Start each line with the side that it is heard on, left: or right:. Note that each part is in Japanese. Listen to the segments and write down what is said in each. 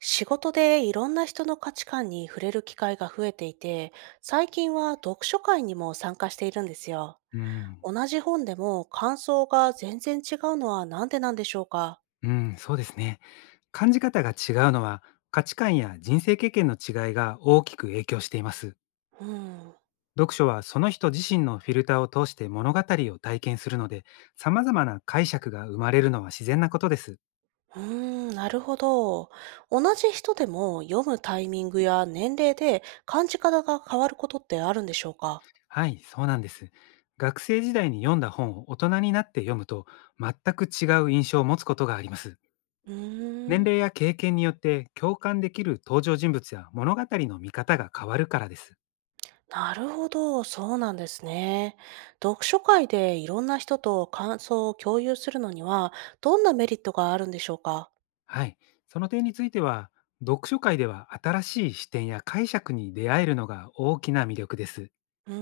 right: 仕事でいろんな人の価値観に触れる機会が増えていて、最近は読書会にも参加しているんですよ。
left: うん、
right: 同じ本でも感想が全然違うのはなんでなんでしょうか？
left: うん、そうですね。感じ方が違うのは、価値観や人生経験の違いが大きく影響しています。
right: うん。
left: 読書はその人自身のフィルターを通して物語を体験するので、様々な解釈が生まれるのは自然なことです。
right: うーん、なるほど。同じ人でも読むタイミングや年齢で感じ方が変わることってあるんでしょうか？
left: はい、そうなんです。学生時代に読んだ本を大人になって読むと、全く違う印象を持つことがあります。
right: うー
left: 年
right: ん。
left: 齢や経験によって共感できる登場人物や物語の見方が変わるからです。
right: なるほど、そうなんですね。読書会でいろんな人と感想を共有するのには、どんなメリットがあるんでしょうか？
left: はい、その点については、読書会では新しい視点や解釈に出会えるのが大きな魅力です。
right: うー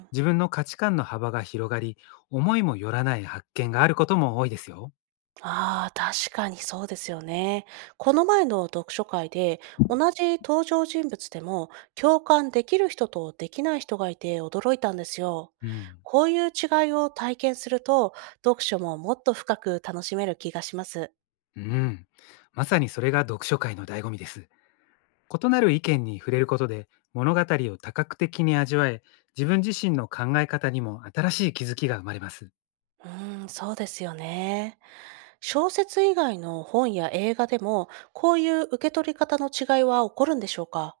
right: ん。
left: 自分の価値観の幅が広がり、思いもよらない発見があることも多いですよ。
right: ああ、確かにそうですよね。この前の読書会で、同じ登場人物でも、共感できる人とできない人がいて驚いたんですよ。
left: うん。
right: こういう違いを体験すると、読書ももっと深く楽しめる気がします。
left: うん。まさにそれが読書会の醍醐味です。異なる意見に触れることで、物語を多角的に味わえ、自分自身の考え方にも新しい気づきが生まれます。
right: うーん、そうですよね。小説以外の本や映画でも、こういう受け取り方の違いは起こるんでしょうか？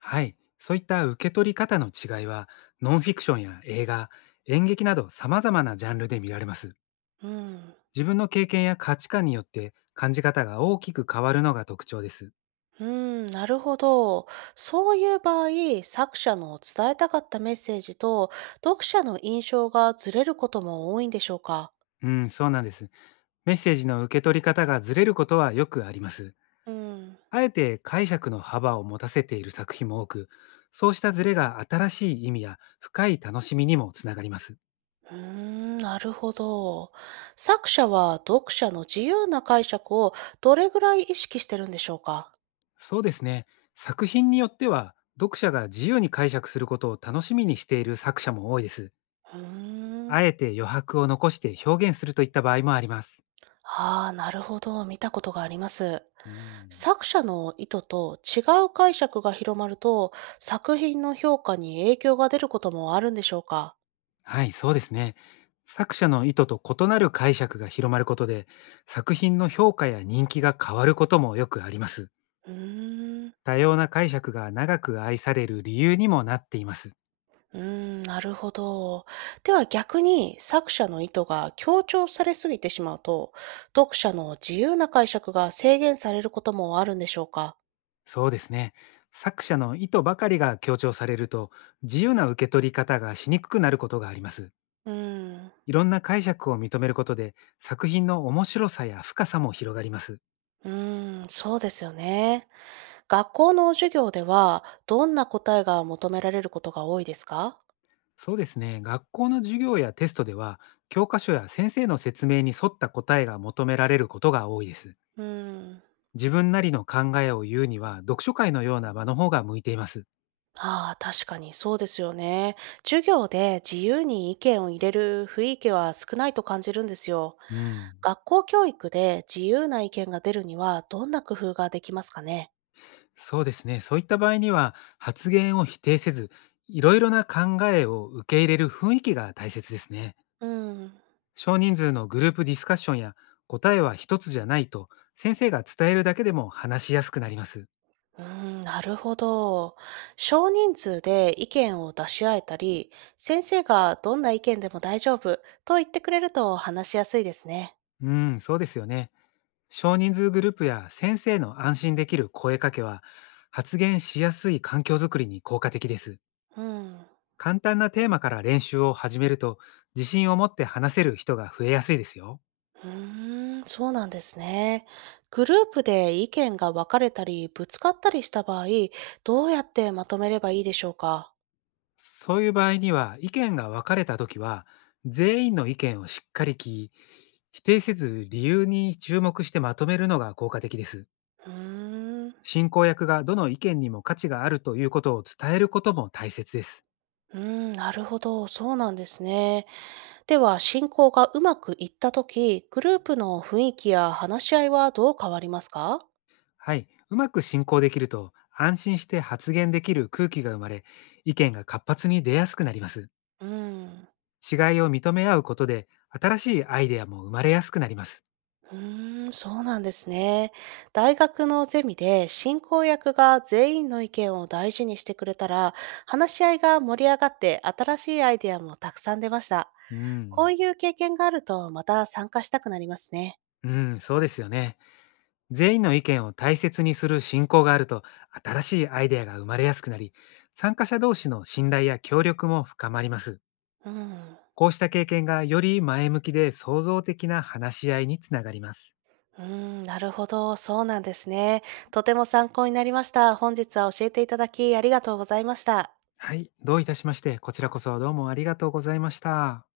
left: はい、そういった受け取り方の違いは、ノンフィクションや映画、演劇など様々なジャンルで見られます。
right: うん。
left: 自分の経験や価値観によって感じ方が大きく変わるのが特徴です。
right: うん、なるほど。そういう場合、作者の伝えたかったメッセージと、読者の印象がずれることも多いんでしょうか？
left: うん、そうなんです。メッセージの受け取り方がずれることはよくあります。
right: うん。
left: あえて解釈の幅を持たせている作品も多く、そうしたズレが新しい意味や深い楽しみにもつながります。
right: うーん、なるほど。作者は読者の自由な解釈をどれぐらい意識してるんでしょうか？
left: そうですね。作品によっては、読者が自由に解釈することを楽しみにしている作者も多いです。
right: うーん。
left: あえて余白を残して表現するといった場合もあります。
right: ああ、なるほど。見たことがあります。
left: うん。
right: 作者の意図と違う解釈が広まると、作品の評価に影響が出ることもあるんでしょうか？
left: はい、そうですね。作者の意図と異なる解釈が広まることで、作品の評価や人気が変わることもよくあります。
right: うーん、
left: 多様な解釈が長く愛される理由にもなっています。
right: うーん、なるほど。では逆に作者の意図が強調されすぎてしまうと、読者の自由な解釈が制限されることもあるんでしょうか？
left: そうですね。作者の意図ばかりが強調されると、自由な受け取り方がしにくくなることがあります。
right: うーん。
left: いろんな解釈を認めることで、作品の面白さや深さも広がります。
right: うーん、そうですよね。学校の授業ではどんな答えが求められることが多いですか？
left: そうですね。学校の授業やテストでは、教科書や先生の説明に沿った答えが求められることが多いです。
right: うーん。
left: 自分なりの考えを言うには、読書会のような場の方が向いています。
right: ああ、確かにそうですよね。授業で自由に意見を入れる雰囲気は少ないと感じるんですよ。
left: うん。
right: 学校教育で自由な意見が出るにはどんな工夫ができますかね？
left: そうですね。そういった場合には、発言を否定せず、いろいろな考えを受け入れる雰囲気が大切ですね。
right: うん。
left: 少人数のグループディスカッションや、答えは一つじゃないと、先生が伝えるだけでも話しやすくなります。
right: うーん、なるほど。少人数で意見を出し合えたり、先生がどんな意見でも大丈夫と言ってくれると話しやすいですね。
left: うん、そうですよね。少人数グループや先生の安心できる声かけは、発言しやすい環境づくりに効果的です。
right: うん。
left: 簡単なテーマから練習を始めると、自信を持って話せる人が増えやすいですよ。
right: うーん、そうなんですね。グループで意見が分かれたり、ぶつかったりした場合、どうやってまとめればいいでしょうか？
left: そういう場合には、意見が分かれた時は、全員の意見をしっかり聞き、否定せず理由に注目してまとめるのが効果的です。
right: うーん、う
left: 進行役がどの意見にも価値があるということを伝えることも大切です。
right: ーん、なるほど、そうなんですね。では、進行がうまくいったとき、グループの雰囲気や話し合いはどう変わりますか？
left: はい、うまく進行できると安心して発言できる空気が生まれ、意見が活発に出やすくなります。
right: うん。
left: 違いを認め合うことで、新しいアイデアも生まれやすくなります。
right: うーん、そうなんですね。大学のゼミで進行役が全員の意見を大事にしてくれたら、話し合いが盛り上がって新しいアイデアもたくさん出ました。
left: う
right: こ
left: ん、
right: ういう経験があるとまた参加したくなりますね。
left: うん、そうですよね。全員の意見を大切にする進行があると、新しいアイデアが生まれやすくなり、参加者同士の信頼や協力も深まります。
right: うん。
left: こうした経験がより前向きで創造的な話し合いにつながります。
right: うーん、なるほど。そうなんですね。とても参考になりました。本日は教えていただきありがとうございました。
left: はい、どういたしまして、こちらこそどうもありがとうございました。